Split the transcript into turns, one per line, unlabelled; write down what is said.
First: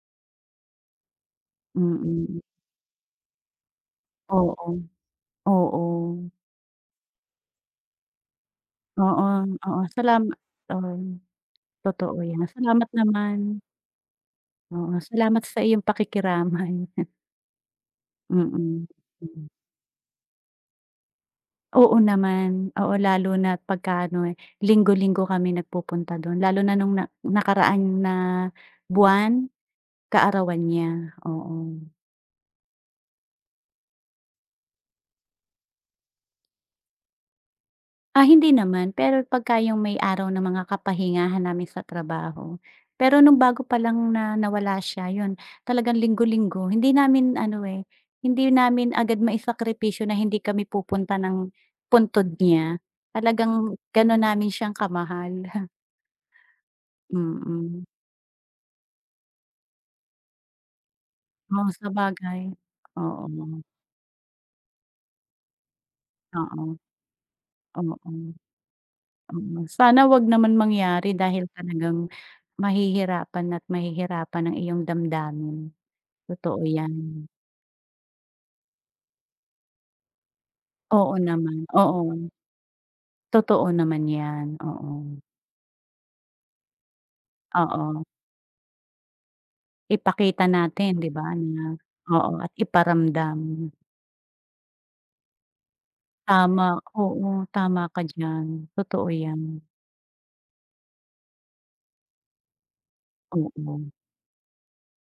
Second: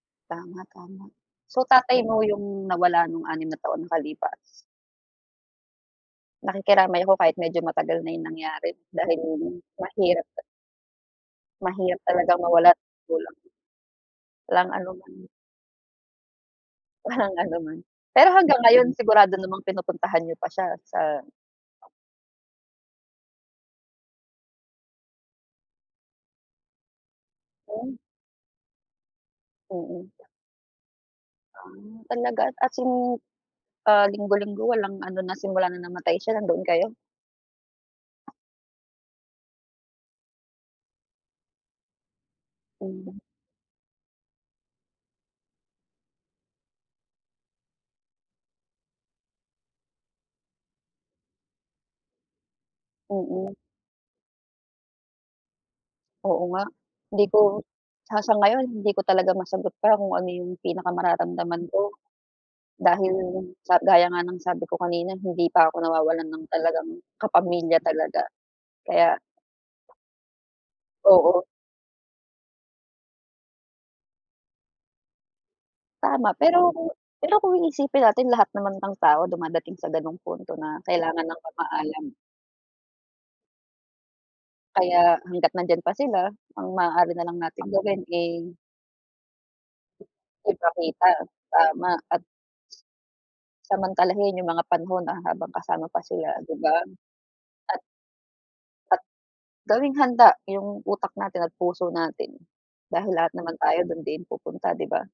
Tama, tama. So tatay mo
Mm.
yung nawala nung 6 na taon na nakalipas.
Oo. Oo.
Nakikiramay ako kahit medyo matagal na yung nangyari, dahil
Oo, oo,
mahirap
salama
ta
oo,
Mahirap
totoo
talagang
yan,
mawalan ng
salamat
magulang.
naman.
Walang
Oo,
anuman.
salamat sa iyong pakikiramay.
Walang ano naman, pero hanggang
Mm,
ngayon, sigurado
hmm.
namang pinupuntahan niyo pa siya sa
Oo naman, oo, lalo na't pagka-ano eh, linggo-linggo kami nag-pupunta dun, lalo na nung na
Hmm.
nakaraan na buwan,
Mm.
kaarawan niya,
Ah,
oo.
talaga, as in ah, linggo-linggo, walang ano na simula na namatay siya nandoon kayo?
Ah, hindi naman, pero pagka 'yong may araw ng mga kapahingahan namin sa trabaho,
Mm.
pero nung bago pa lang na nawala siya, yun, talagang linggo-linggo, hindi namin ano eh, hindi namin agad maisakripisyo na hindi kami pupunta ng puntod niya,
Mm.
talagang ganon namin siyang kamahal.
Oo nga, hindi ko
Mm.
ah, sa ngayon, hindi ko talaga masagot pa kung ano yung pinakamararamdaman
Oh,
ko,
sabagay,
dahil,
oo.
sa gaya nga ng sabi ko kanina, hindi pa ako nawawalan ng
Oo.
talagang kapamilya
Oo.
talaga, kaya
Sana 'wag naman mangyari,
Oo.
dahil talagang mahihirapan at mahihirapan ang iyong damdamin.
Tama,
Totoo
pero
yan.
pero kung iisipin natin, lahat naman ng tao dumadating sa gano'ng punto na
Oo
kailangan nang
naman,
mamaalam.
oo. Totoo naman 'yan,
Kaya
oo.
hanggat nandiyan pa sila, ang maaari nalang nating gawin
Oo.
eh
Ipakita natin, 'di
ipakita,
ba, na
tama at
oo, at iparamdam.
samantalahin yung mga panahon habang kasama pa sila, 'di ba?
Tama, oo,
At
tama ka diyan,
At
totoo yan.
gawing handa yung utak natin at puso natin, dahil lahat naman tayo
Oo.
dun din pupunta, 'di ba?